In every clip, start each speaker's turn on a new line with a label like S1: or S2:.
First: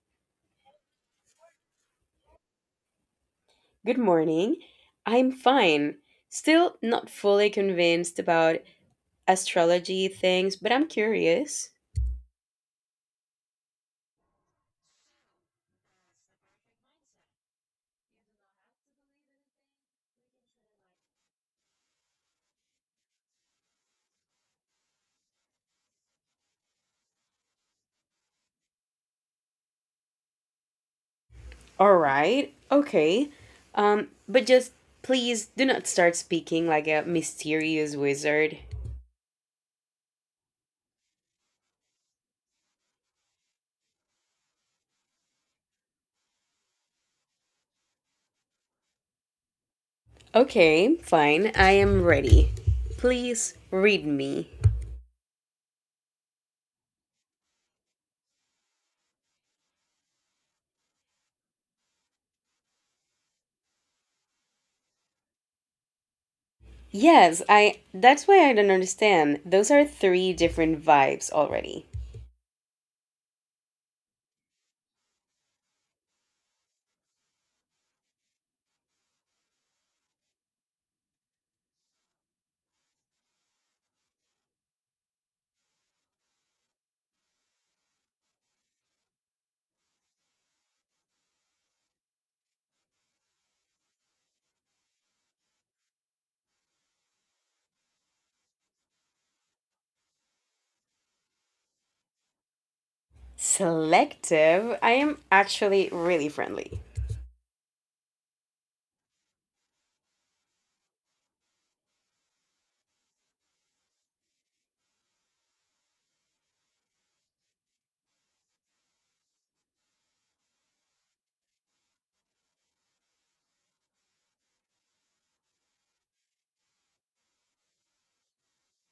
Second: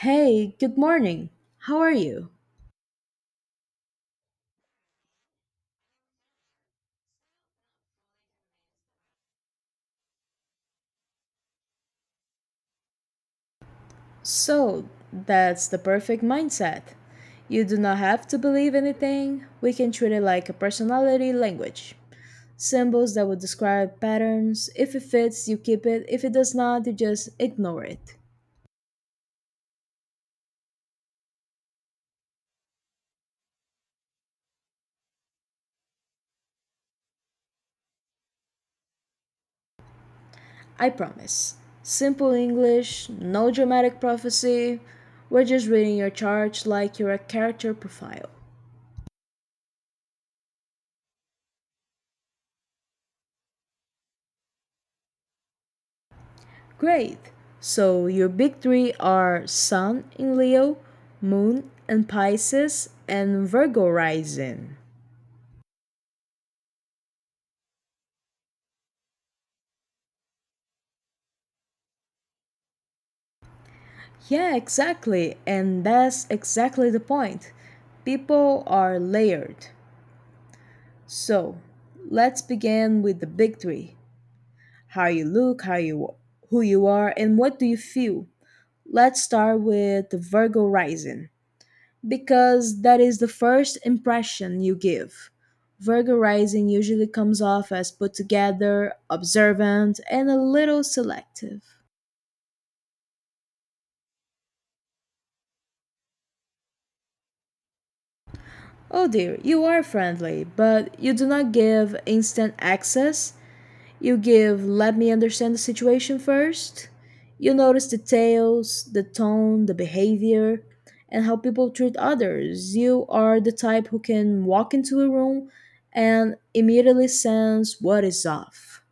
S1: Hey, good morning. How are you?
S2: Good morning. I'm fine. Still not fully convinced about astrology things, but I'm curious.
S1: So, that's the perfect mindset. You do not have to believe anything. We can treat it like a personality language. Symbols that would describe patterns. If it fits, you keep it. If it does not, you just ignore it.
S2: All right. Okay. But just please do not start speaking like a mysterious wizard.
S1: I promise. Simple English, no dramatic prophecy. We're just reading your chart like you're a character profile.
S2: Okay, fine. I am ready. Please read me.
S1: Great. So your big three are Sun in Leo, Moon in Pisces, and Virgo rising.
S2: Yes, I that's why I don't understand. Those are three different vibes already.
S1: Yeah, exactly. And that's exactly the point. People are layered. So let's begin with the big three, how you look, how you, who you are, and what do you feel. Let's start with the Virgo rising. Because that is the first impression you give. Virgo rising usually comes off as put together, observant, and a little selective.
S2: Selective. I am actually really friendly.
S1: Oh dear, you are friendly, but you do not give instant access. You give, let me understand the situation first. You notice details, the tone, the behavior, and how people treat others. You are the type who can walk into a room and immediately sense what is off.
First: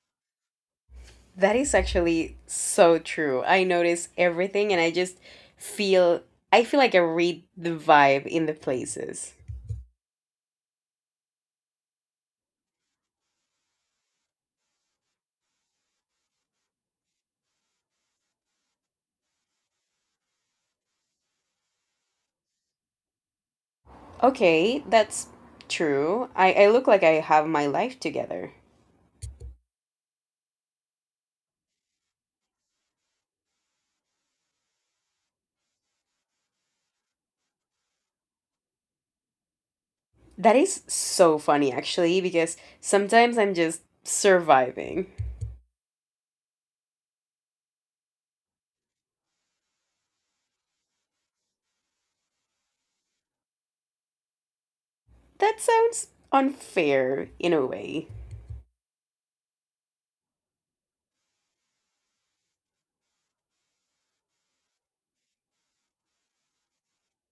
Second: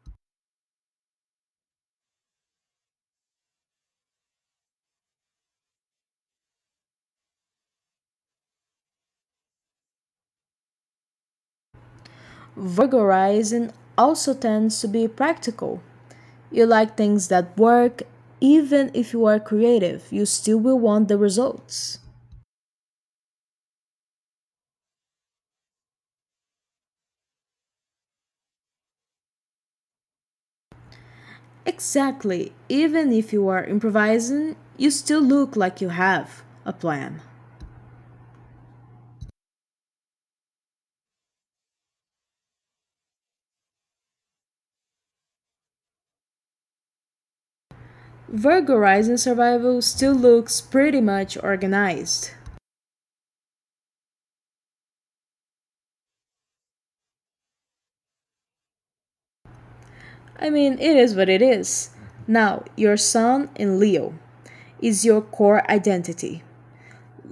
S2: That is actually so true. I notice everything and I just feel I feel like I read the vibe in the places.
S1: Virgo rising also tends to be practical. You like things that work, even if you are creative, you still will want the results.
S2: Okay, that's true. I look like I have my life together.
S1: Exactly, even if you are improvising, you still look like you have a plan.
S2: That is so funny actually because sometimes I'm just surviving.
S1: Virgo rising survival still looks pretty much organized.
S2: That sounds unfair in a way.
S1: I mean, it is what it is. Now, your sun in Leo is your core identity.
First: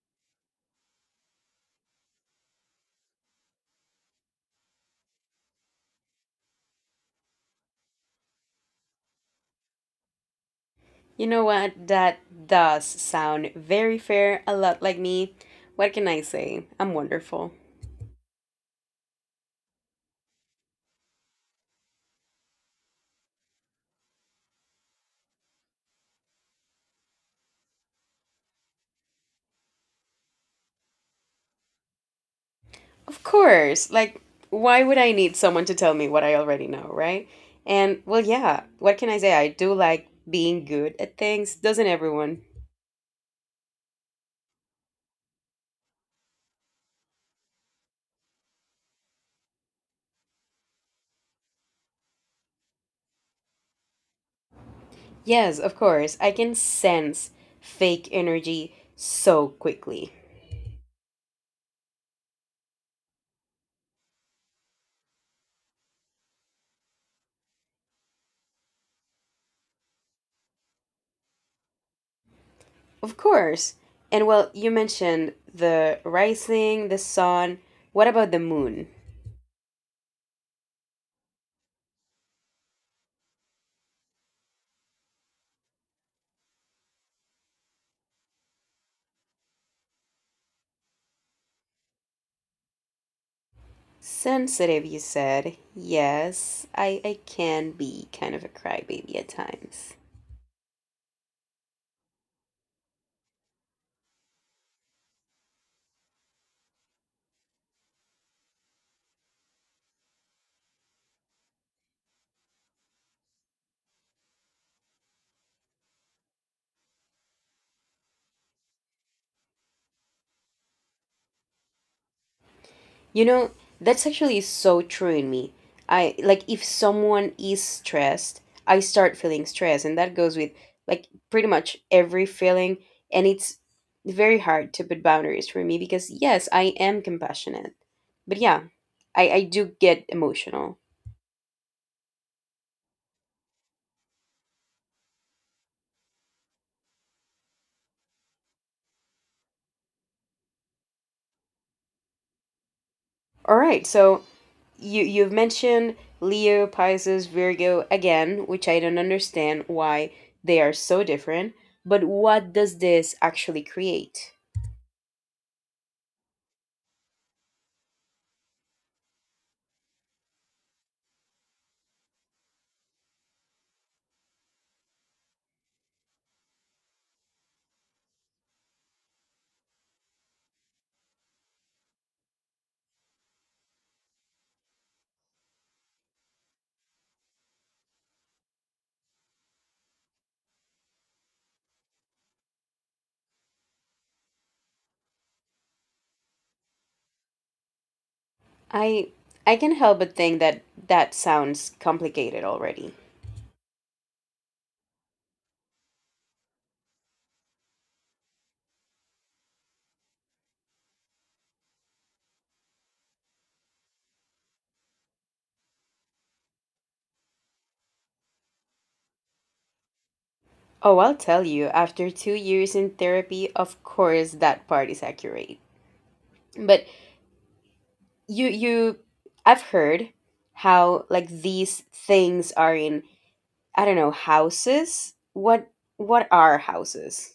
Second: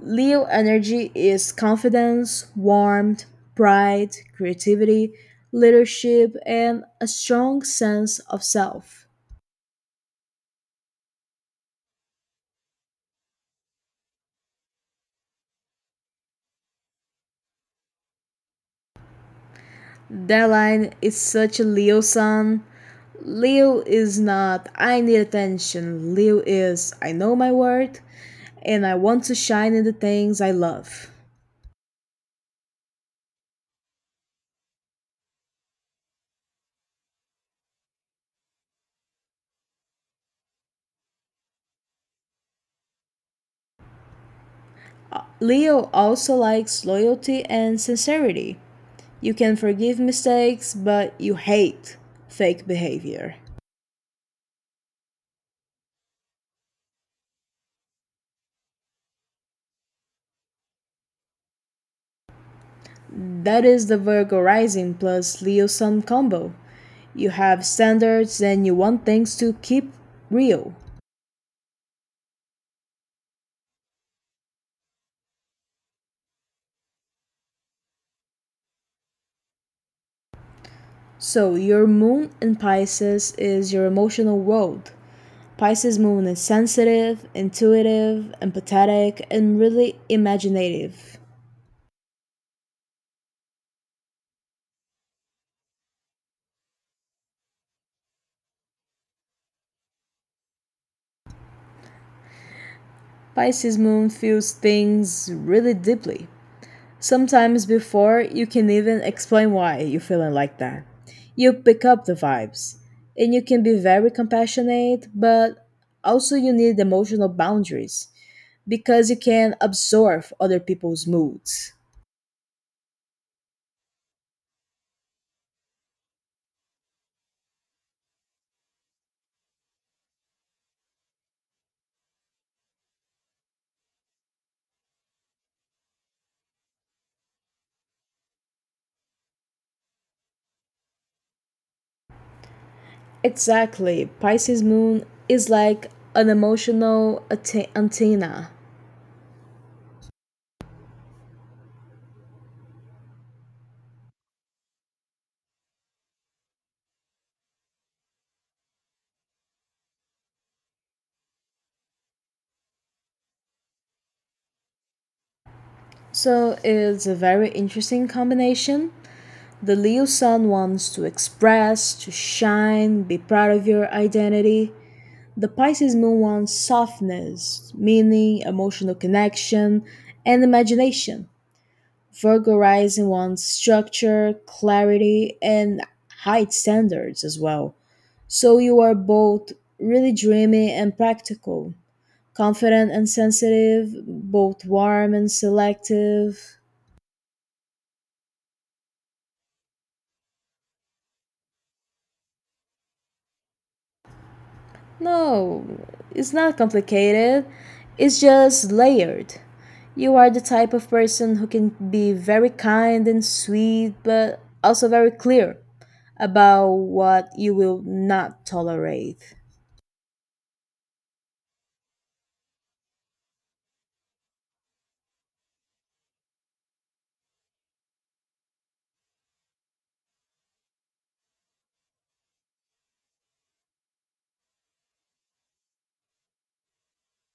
S1: Leo energy is confidence, warmth, pride, creativity, leadership, and a strong sense of self.
S2: You know what? That does sound very fair, a lot like me. What can I say? I'm wonderful.
S1: That line is such a Leo sun. Leo is not, I need attention. Leo is, I know my worth and I want to shine in the things I love.
S2: Of course. Like, why would I need someone to tell me what I already know, right? And, well, yeah, what can I say? I do like being good at things, doesn't everyone?
S1: Leo also likes loyalty and sincerity. You can forgive mistakes, but you hate fake behavior.
S2: Yes, of course. I can sense fake energy so quickly.
S1: That is the Virgo rising plus Leo sun combo. You have standards and you want things to keep real.
S2: Of course. And, well, you mentioned the rising, the sun. What about the moon?
S1: So, your moon in Pisces is your emotional world. Pisces moon is sensitive, intuitive, empathetic, and really imaginative.
S2: Sensitive, you said. Yes, I can be kind of a crybaby at times.
S1: Pisces moon feels things really deeply. Sometimes before you can even explain why you're feeling like that. You pick up the vibes and you can be very compassionate, but also you need emotional boundaries because you can absorb other people's moods.
S2: You know, that's actually so true in me. I like if someone is stressed, I start feeling stress, and that goes with like pretty much every feeling. And it's very hard to put boundaries for me because, yes, I am compassionate. But yeah, I do get emotional.
S1: Exactly. Pisces moon is like an emotional antenna.
S2: All right, so you've mentioned Leo, Pisces, Virgo again, which I don't understand why they are so different, but what does this actually create?
S1: So it's a very interesting combination. The Leo sun wants to express, to shine, be proud of your identity. The Pisces moon wants softness, meaning, emotional connection, and imagination. Virgo rising wants structure, clarity, and high standards as well. So you are both really dreamy and practical, confident and sensitive, both warm and selective.
S2: I I can help but think that that sounds complicated already.
S1: No, it's not complicated, it's just layered. You are the type of person who can be very kind and sweet, but also very clear about what you will not tolerate.
S2: Oh, I'll tell you, after 2 years in therapy, of course that part is accurate. But you I've heard how like these things are in I don't know, houses? What are houses?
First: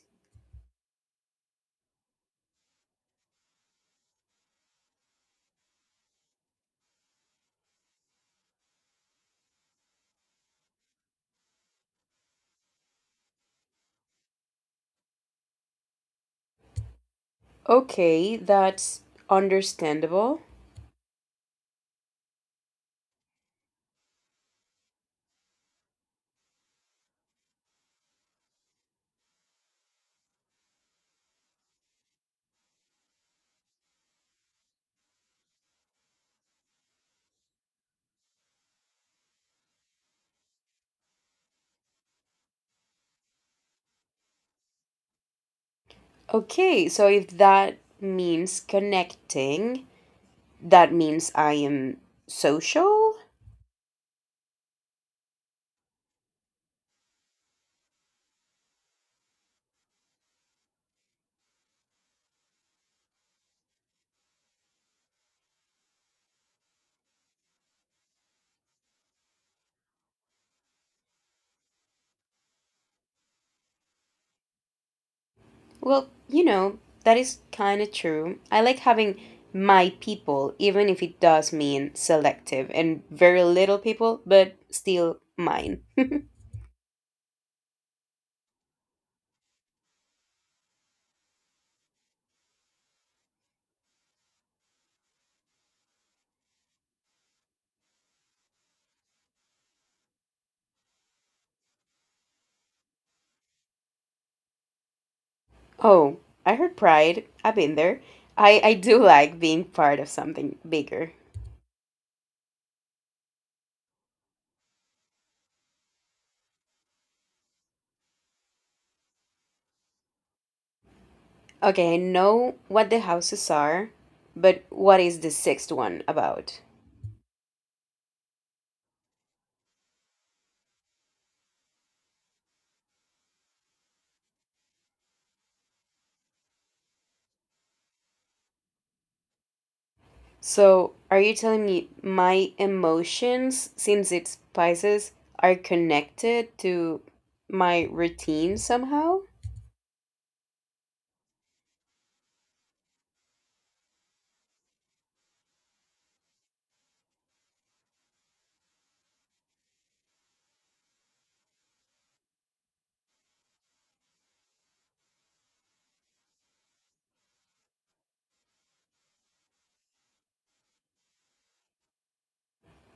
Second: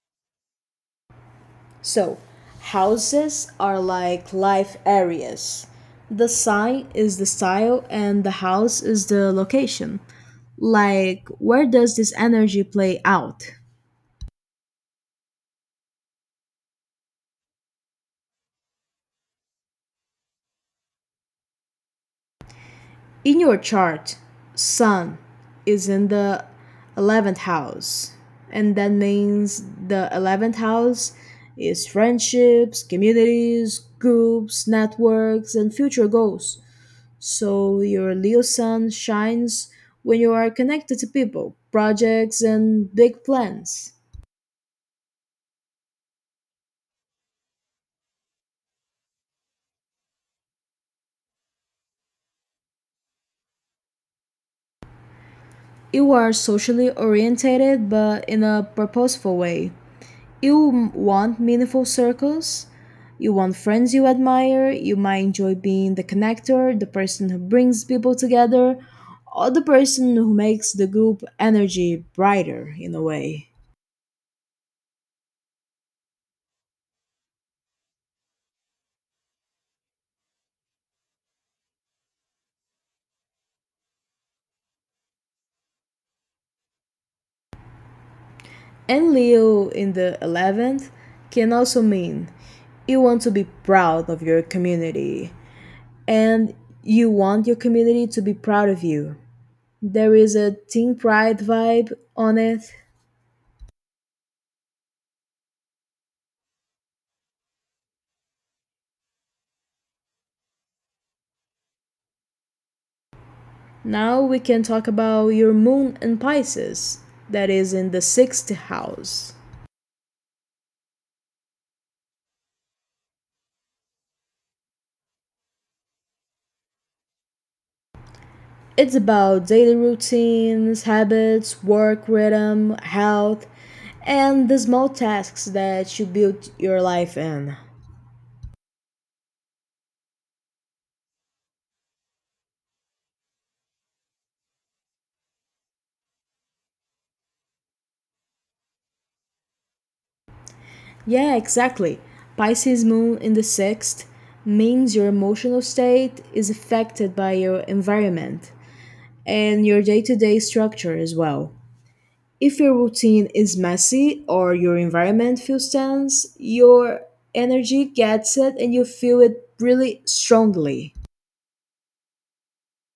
S1: So, houses are like life areas. The sign is the style, and the house is the location. Like, where does this energy play out?
S2: Okay, that's understandable.
S1: In your chart, Sun is in the 11th house, and that means the 11th house is friendships, communities, groups, networks, and future goals. So your Leo Sun shines when you are connected to people, projects, and big plans.
S2: Okay, so if that means connecting, that means I am social?
S1: You are socially orientated but in a purposeful way. You want meaningful circles. You want friends you admire. You might enjoy being the connector, the person who brings people together, or the person who makes the group energy brighter in a way.
S2: Well, you know, that is kind of true. I like having my people, even if it does mean selective and very little people, but still mine.
S1: And Leo in the 11th can also mean you want to be proud of your community and you want your community to be proud of you. There is a team pride vibe on it.
S2: Oh, I heard pride. I've been there. I do like being part of something bigger.
S1: Now we can talk about your moon in Pisces, that is in the sixth house.
S2: Okay, I know what the houses are, but what is the sixth one about?
S1: It's about daily routines, habits, work rhythm, health, and the small tasks that you build your life in.
S2: So, are you telling me my emotions, since it spices, are connected to my routine somehow?
S1: Yeah, exactly. Pisces moon in the sixth means your emotional state is affected by your environment and your day to day structure as well. If your routine is messy or your environment feels tense, your energy gets it and you feel it really strongly.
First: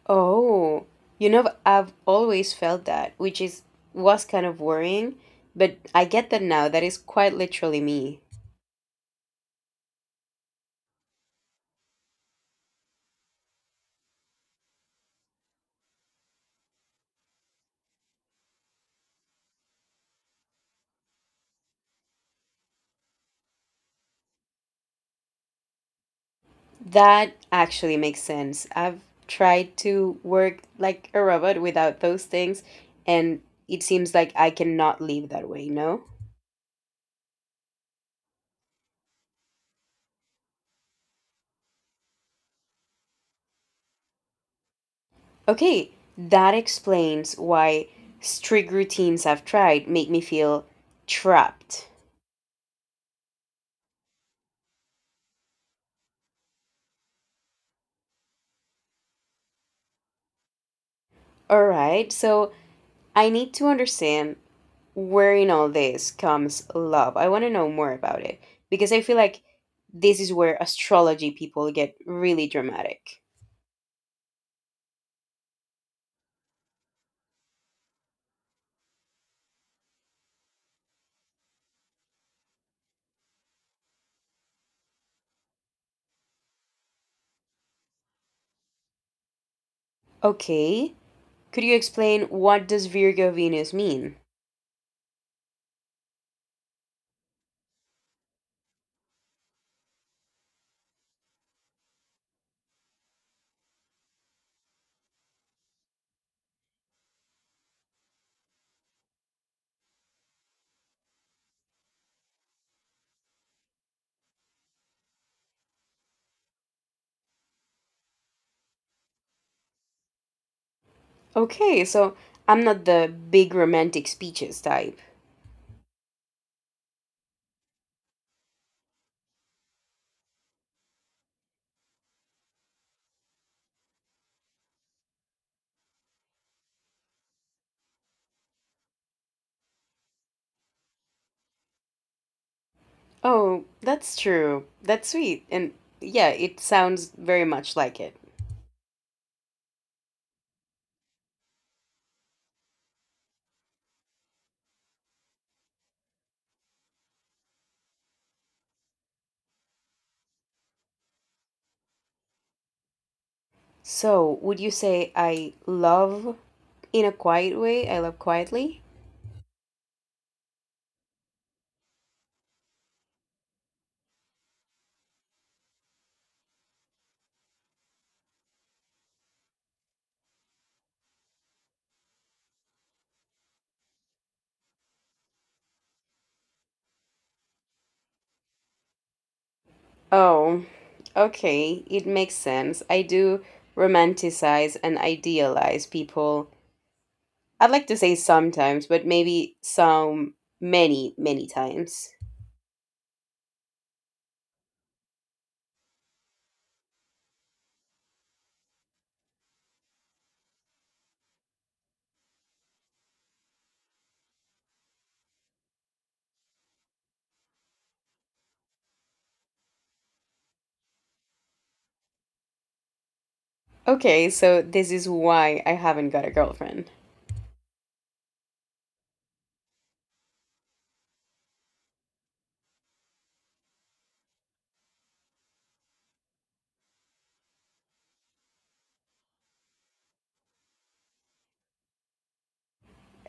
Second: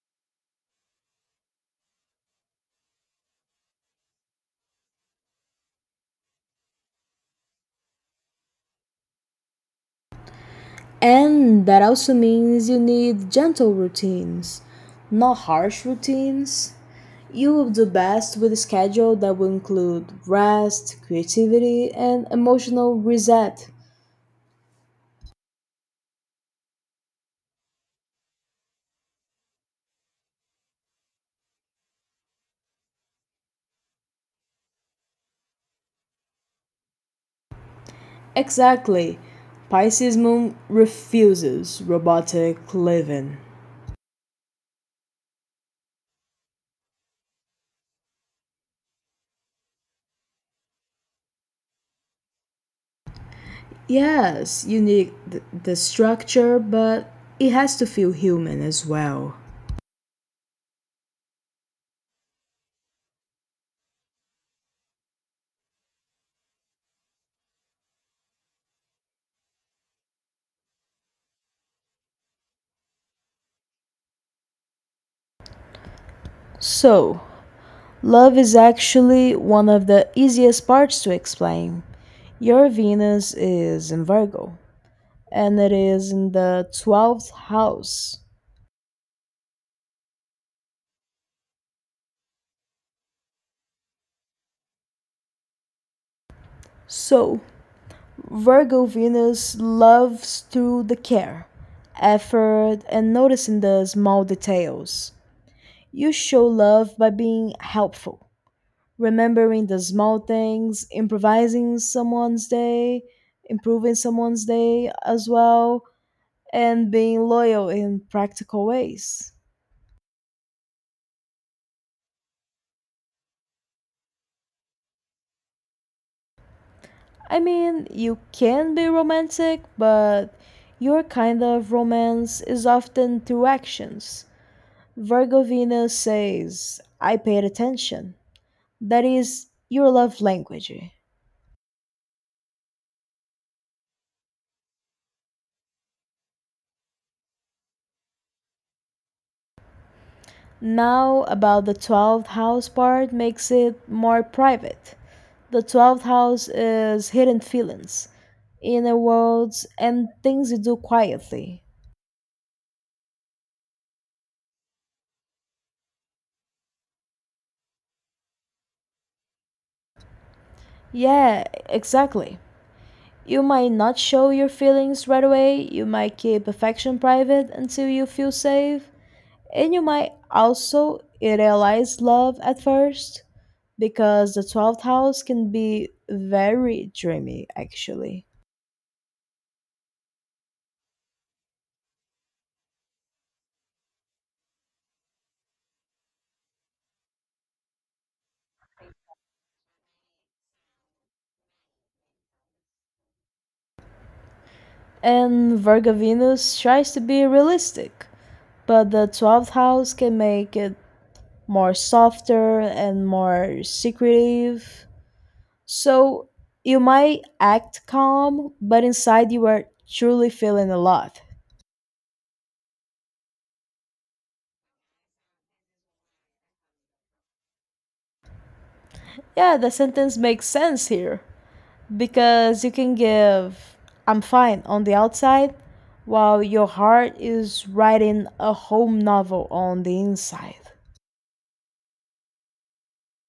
S2: Oh, you know, I've always felt that, which is was kind of worrying, but I get that now. That is quite literally me.
S1: And that also means you need gentle routines, not harsh routines. You will do best with a schedule that will include rest, creativity, and emotional reset.
S2: That actually makes sense. I've tried to work like a robot without those things, and it seems like I cannot live that way, no?
S1: Exactly. Pisces moon refuses robotic living.
S2: Okay, that explains why strict routines I've tried make me feel trapped.
S1: Yes, you need the structure, but it has to feel human as well.
S2: All right, so I need to understand where in all this comes love. I want to know more about it because I feel like this is where astrology people get really dramatic.
S1: So, love is actually one of the easiest parts to explain. Your Venus is in Virgo, and it is in the 12th house.
S2: Okay, could you explain what does Virgo Venus mean?
S1: So, Virgo Venus loves through the care, effort, and noticing the small details. You show love by being helpful, remembering the small things, improvising someone's day, improving someone's day as well, and being loyal in practical ways.
S2: Okay, so I'm not the big romantic speeches type.
S1: I mean, you can be romantic, but your kind of romance is often through actions. Virgo Venus says, I paid attention. That is your love language.
S2: Oh, that's true. That's sweet. And yeah, it sounds very much like it.
S1: Now, about the 12th house part makes it more private. The 12th house is hidden feelings, inner worlds, and things you do quietly.
S2: So, would you say I love in a quiet way? I love quietly?
S1: Yeah, exactly. You might not show your feelings right away, you might keep affection private until you feel safe, and you might also idealize love at first because the 12th house can be very dreamy actually.
S2: Oh, okay. It makes sense. I do romanticize and idealize people. I'd like to say sometimes, but maybe some many, many times.
S1: And Virgo Venus tries to be realistic, but the 12th house can make it more softer and more secretive. So you might act calm, but inside you are truly feeling a lot.
S2: Okay, so this is why I haven't got a girlfriend.
S1: Yeah, the sentence makes sense here because you can give I'm fine on the outside while your heart is writing a whole novel on the inside.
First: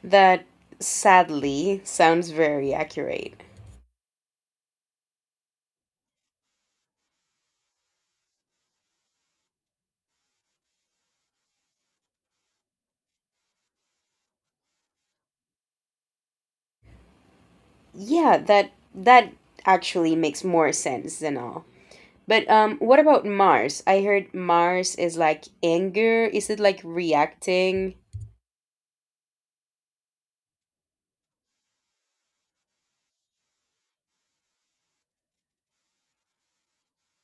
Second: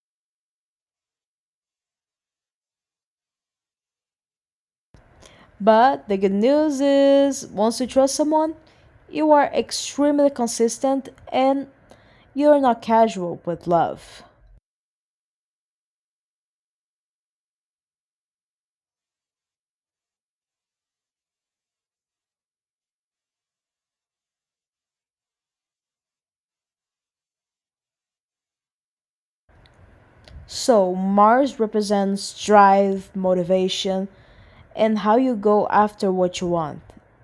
S2: That sadly sounds very accurate.
S1: But the good news is, once you trust someone, you are extremely consistent and you're not casual with love.
S2: Yeah, that actually makes more sense than all. But what about Mars? I heard Mars is like anger. Is it like reacting?
S1: So, Mars represents drive, motivation, and how you go after what you want.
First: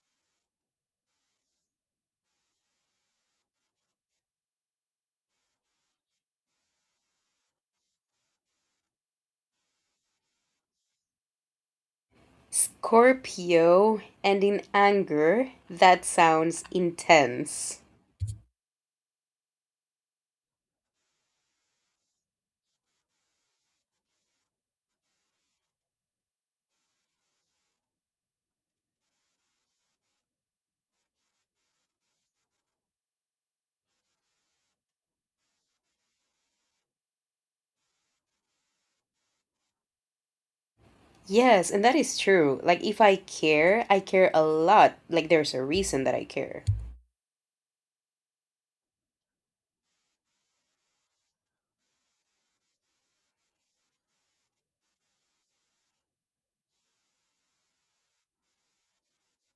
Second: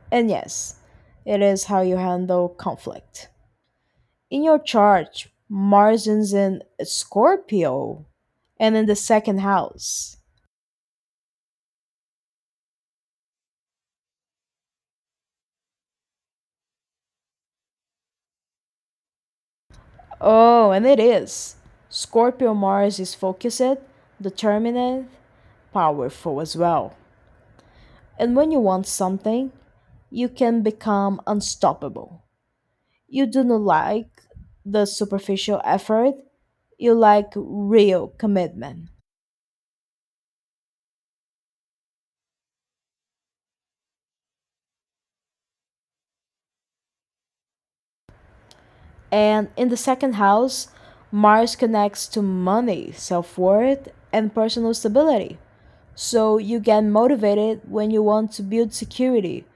S1: And yes, it is how you handle conflict. In your chart, Mars is in Scorpio and in the second house.
S2: Scorpio and in anger, that sounds intense.
S1: Oh, and it is. Scorpio Mars is focused, determined, powerful as well. And when you want something, you can become unstoppable. You do not like the superficial effort, you like real commitment.
S2: Yes, and that is true. Like if I care, I care a lot. Like there's a reason that I care.
S1: And in the second house, Mars connects to money, self worth, and personal stability. So you get motivated when you want to build security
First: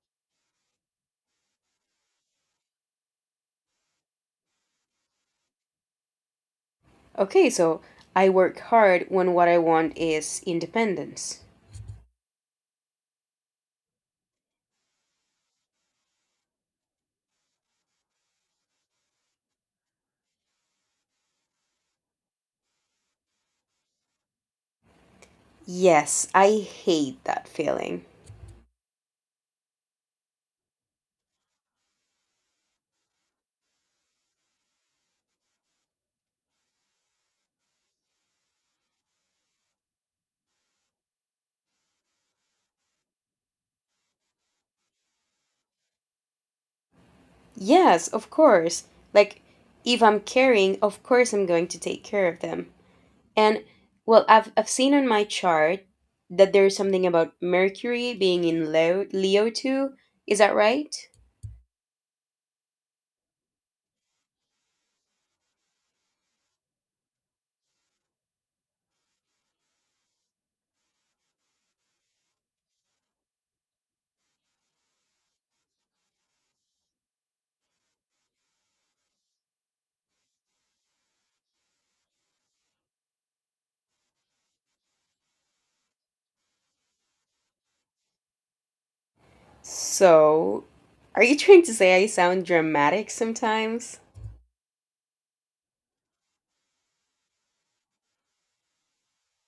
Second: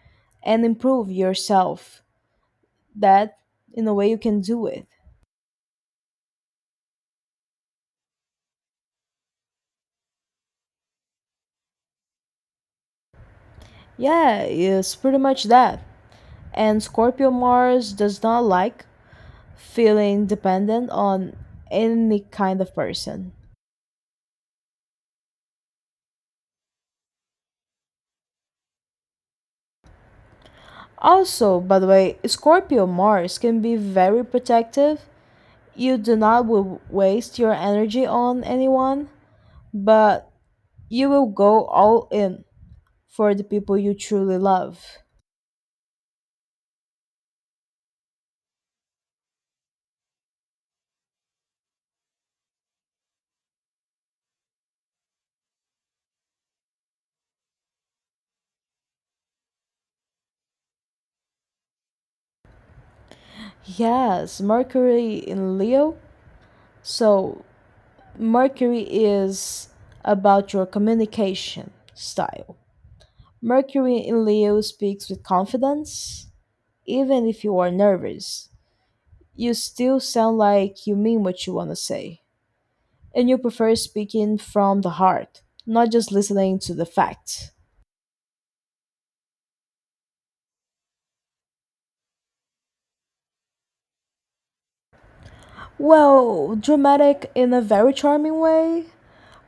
S1: and improve yourself. That, in a way, you can do it.
S2: Okay, so I work hard when what I want is independence.
S1: Yeah, it's pretty much that. And Scorpio Mars does not like feeling dependent on any kind of person.
S2: Yes, I hate that feeling.
S1: Also, by the way, Scorpio Mars can be very protective. You do not will waste your energy on anyone, but you will go all in for the people you truly love.
S2: Yes, of course. Like if I'm caring, of course I'm going to take care of them. And well, I've seen on my chart that there's something about Mercury being in Leo too. Is that right?
S1: Yes, Mercury in Leo. So, Mercury is about your communication style. Mercury in Leo speaks with confidence. Even if you are nervous, you still sound like you mean what you want to say. And you prefer speaking from the heart, not just listening to the facts.
S2: So, are you trying to say I sound dramatic sometimes?
S1: Well, dramatic in a very charming way.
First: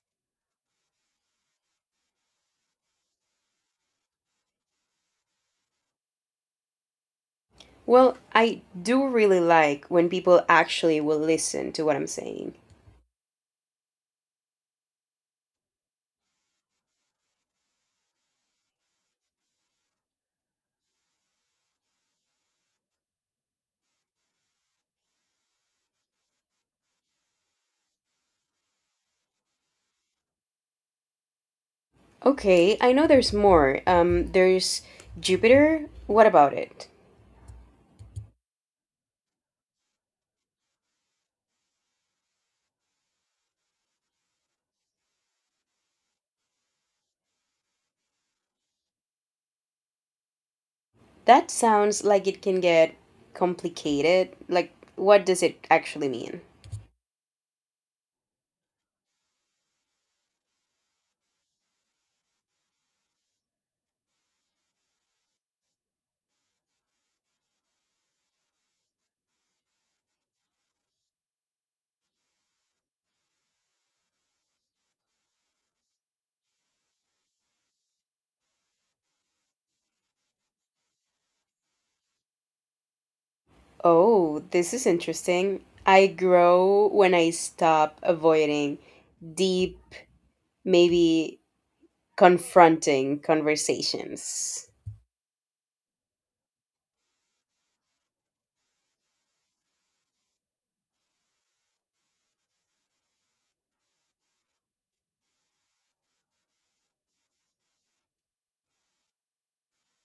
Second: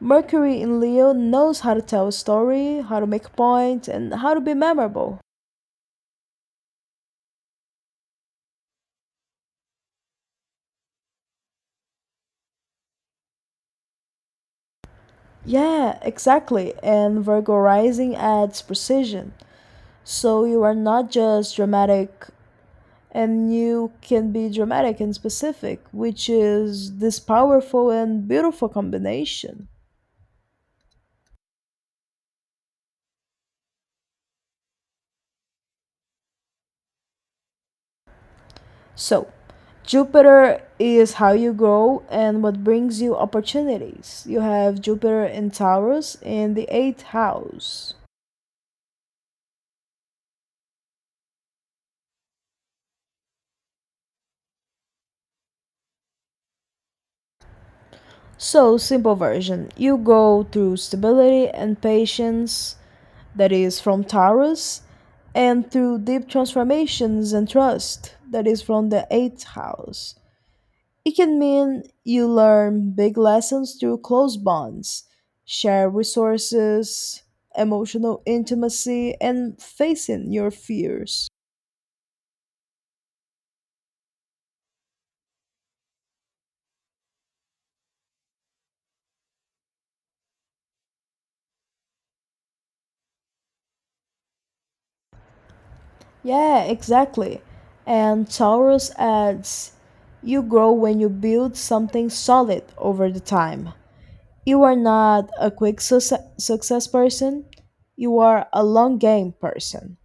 S1: Mercury in Leo knows how to tell a story, how to make a point, and how to be memorable.
S2: Well, I do really like when people actually will listen to what I'm saying.
S1: Yeah, exactly. And Virgo rising adds precision. So you are not just dramatic and you can be dramatic and specific, which is this powerful and beautiful combination.
S2: Okay, I know there's more. There's Jupiter. What about it?
S1: So, Jupiter is how you grow and what brings you opportunities. You have Jupiter in Taurus in the eighth house.
S2: That sounds like it can get complicated. Like, what does it actually mean?
S1: So, simple version you go through stability and patience, that is from Taurus, and through deep transformations and trust, that is from the eighth house. It can mean you learn big lessons through close bonds, share resources, emotional intimacy, and facing your fears.
S2: Oh, this is interesting. I grow when I stop avoiding deep, maybe confronting conversations.
S1: Yeah, exactly. And Taurus adds, you grow when you build something solid over the time. You are not a quick success person, you are a long game person.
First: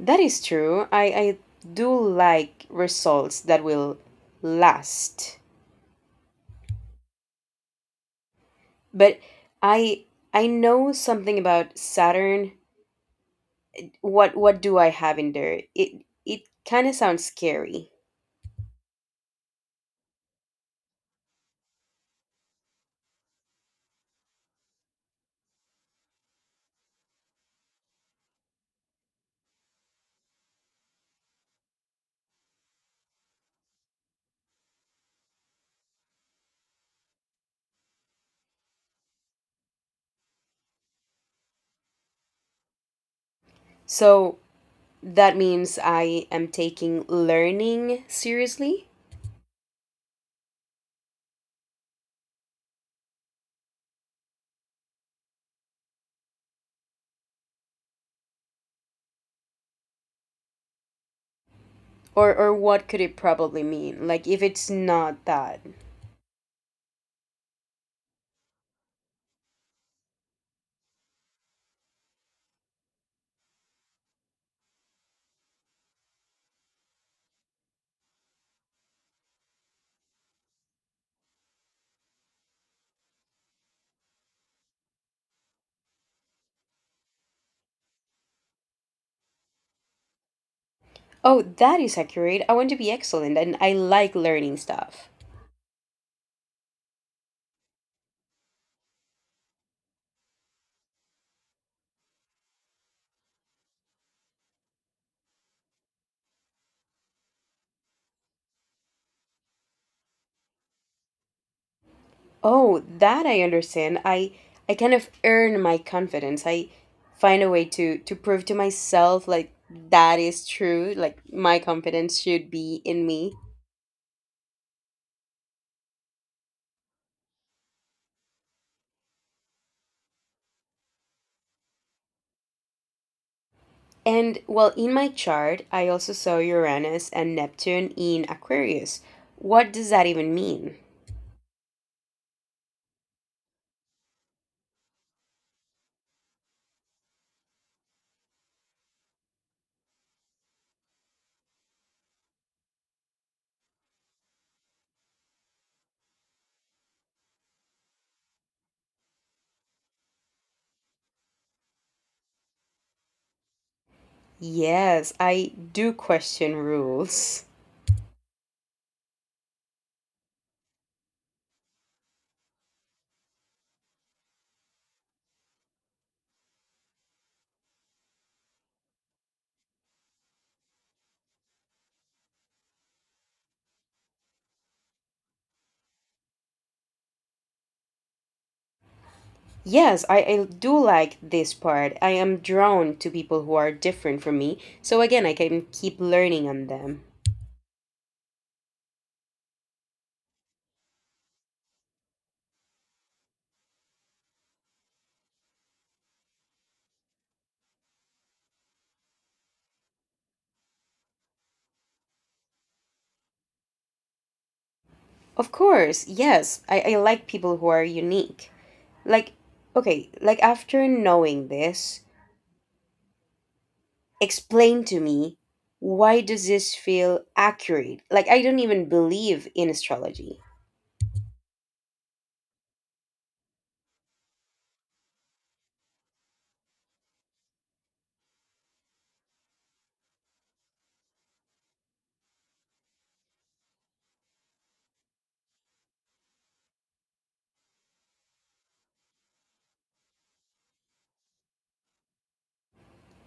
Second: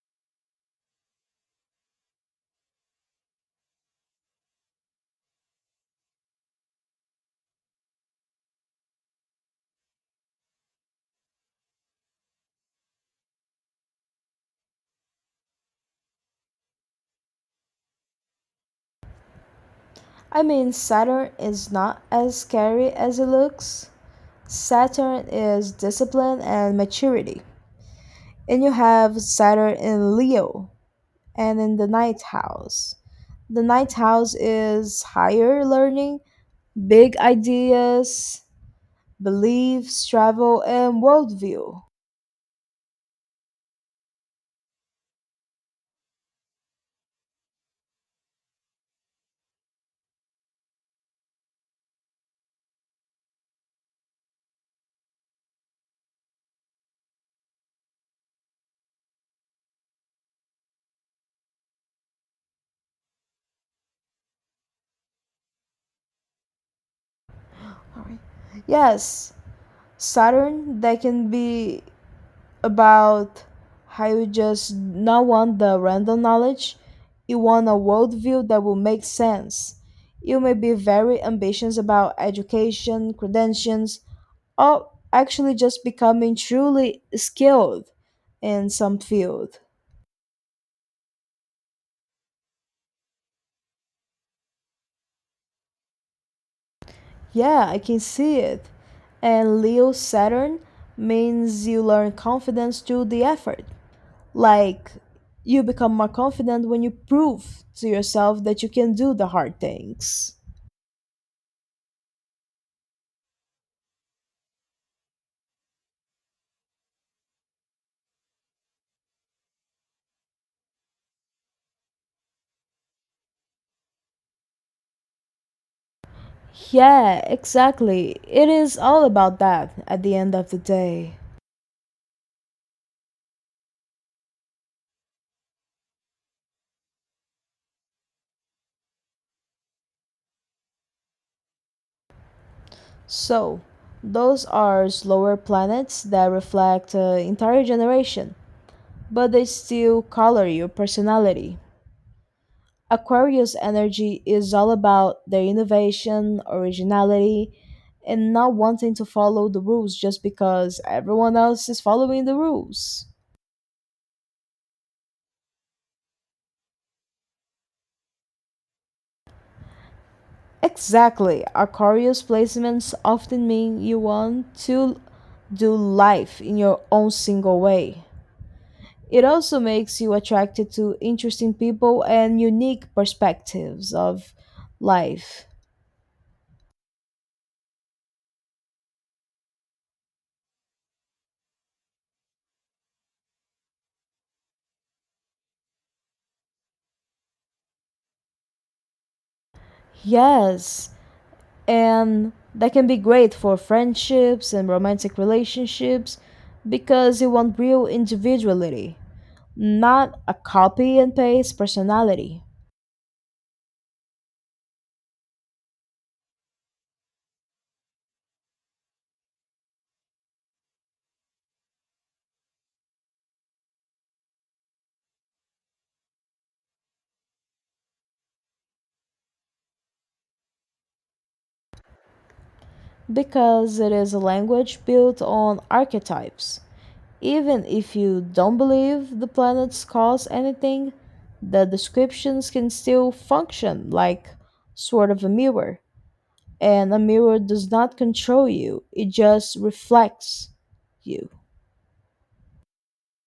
S2: That is true. I do like results that will last. But I I know something about Saturn. What do I have in there? It kind of sounds scary.
S1: I mean, Saturn is not as scary as it looks. Saturn is discipline and maturity. And you have Saturn in Leo and in the ninth house. The ninth house is higher learning, big ideas, beliefs, travel, and worldview.
S2: So that means I am taking learning seriously? Or what could it probably mean? Like, if it's not that.
S1: Yes, Saturn that can be about how you just not want the random knowledge. You want a worldview that will make sense. You may be very ambitious about education, credentials, or actually just becoming truly skilled in some field.
S2: Oh, that is accurate. I want to be excellent and I like learning stuff.
S1: Yeah, I can see it. And Leo Saturn means you learn confidence through the effort. Like, you become more confident when you prove to yourself that you can do the hard things.
S2: Oh, that I understand. I kind of earn my confidence. I find a way to prove to myself, like, that is true. Like, my confidence should be in me.
S1: Yeah, exactly. It is all about that at the end of the day.
S2: And well, in my chart, I also saw Uranus and Neptune in Aquarius. What does that even mean?
S1: So, those are slower planets that reflect an entire generation, but they still color your personality. Aquarius energy is all about their innovation, originality, and not wanting to follow the rules just because everyone else is following the rules.
S2: Yes, I do question rules.
S1: Exactly. Aquarius placements often mean you want to do life in your own single way. It also makes you attracted to interesting people and unique perspectives of life.
S2: Yes, I do like this part. I am drawn to people who are different from me, so again, I can keep learning on them.
S1: Yes, and that can be great for friendships and romantic relationships because you want real individuality, not a copy and paste personality.
S2: Of course, yes, I like people who are unique. Like, okay, like after knowing this, explain to me why does this feel accurate, like I don't even believe in astrology.
S1: Because it is a language built on archetypes. Even if you don't believe the planets cause anything, the descriptions can still function like sort of a mirror. And a mirror does not control you, it just reflects you.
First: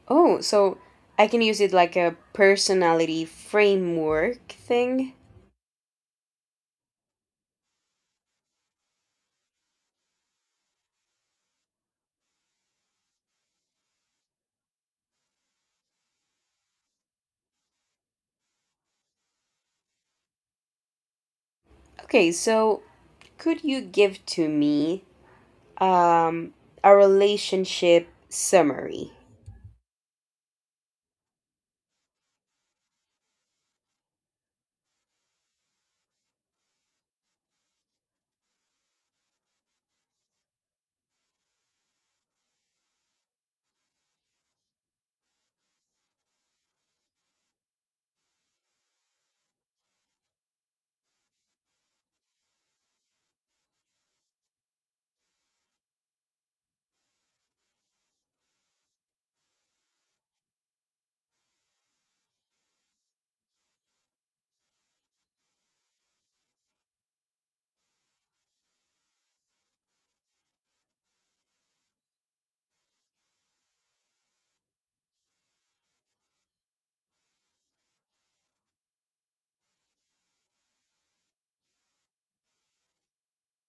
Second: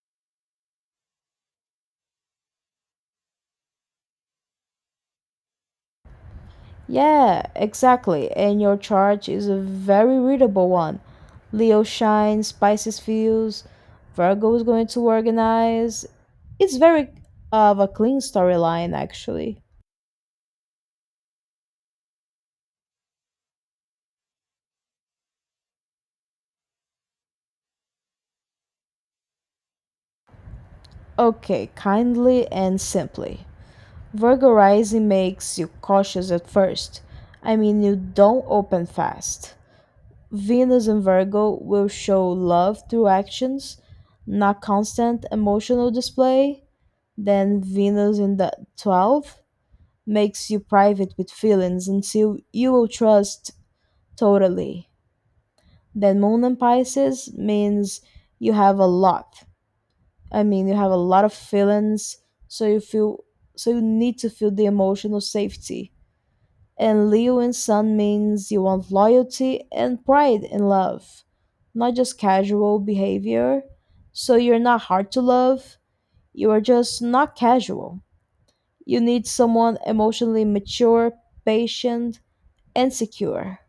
S2: Oh, so I can use it like a personality framework thing.
S1: Yeah, exactly. And your chart is a very readable one. Leo shines, Pisces feels, Virgo is going to organize. It's very of a clean storyline, actually.
S2: Okay, so could you give to me um a relationship summary?
S1: Okay, kindly and simply. Virgo rising makes you cautious at first. I mean, you don't open fast. Venus in Virgo will show love through actions, not constant emotional display. Then Venus in the 12th makes you private with feelings until you will trust totally. Then Moon in Pisces means you have a lot. I mean, you have a lot of feelings, so you feel so you need to feel the emotional safety. And Leo in Sun means you want loyalty and pride in love, not just casual behavior. So you're not hard to love, you are just not casual. You need someone emotionally mature, patient, and secure.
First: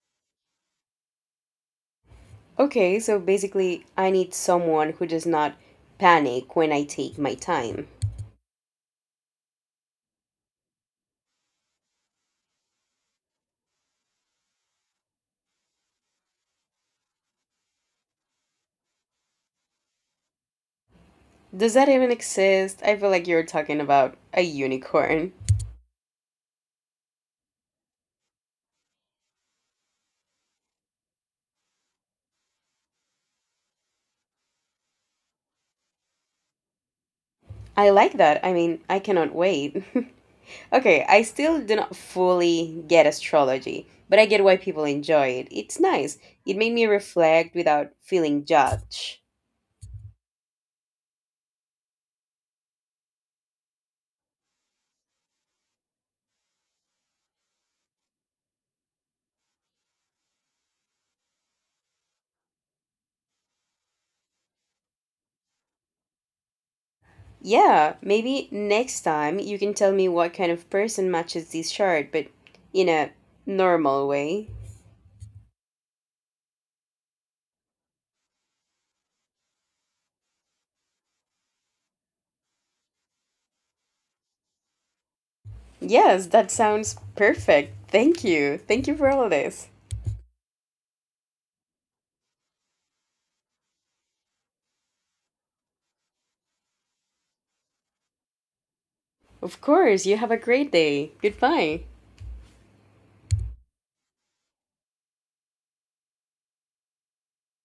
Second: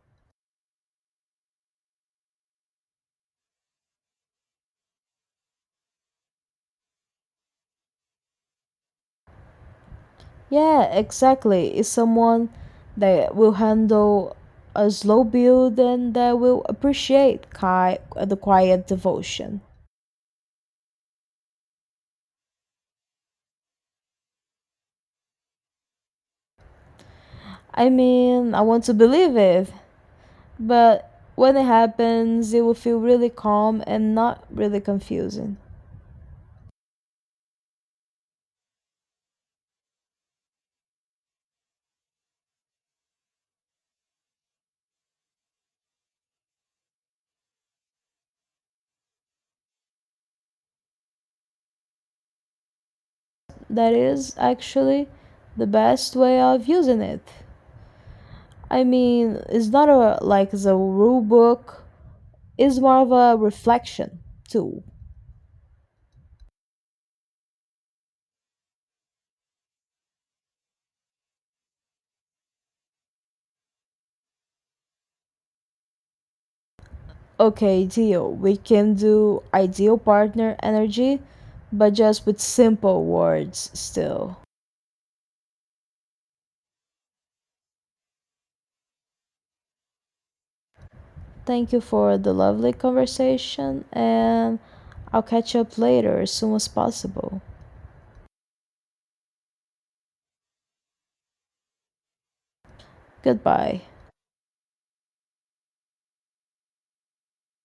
S2: Okay, so basically I need someone who does not panic when I take my time.
S1: Yeah, exactly. It's someone that will handle a slow build and that will appreciate the quiet devotion.
S2: Does that even exist? I feel like you're talking about a unicorn.
S1: I mean, I want to believe it, but when it happens, it will feel really calm and not really confusing.
S2: I like that. I mean, I cannot wait. Okay, I still do not fully get astrology, but I get why people enjoy it. It's nice. It made me reflect without feeling judged.
S1: That is actually the best way of using it. I mean, it's not a like the rule book is more of a reflection tool.
S2: Yeah, maybe next time you can tell me what kind of person matches this chart, but in a normal way.
S1: Okay, deal. We can do ideal partner energy, but just with simple words still.
S2: Yes, that sounds perfect. Thank you. Thank you for all this.
S1: Thank you for the lovely conversation, and I'll catch up later as soon as possible.
S2: Of course, you have a great day. Goodbye.
S1: Goodbye.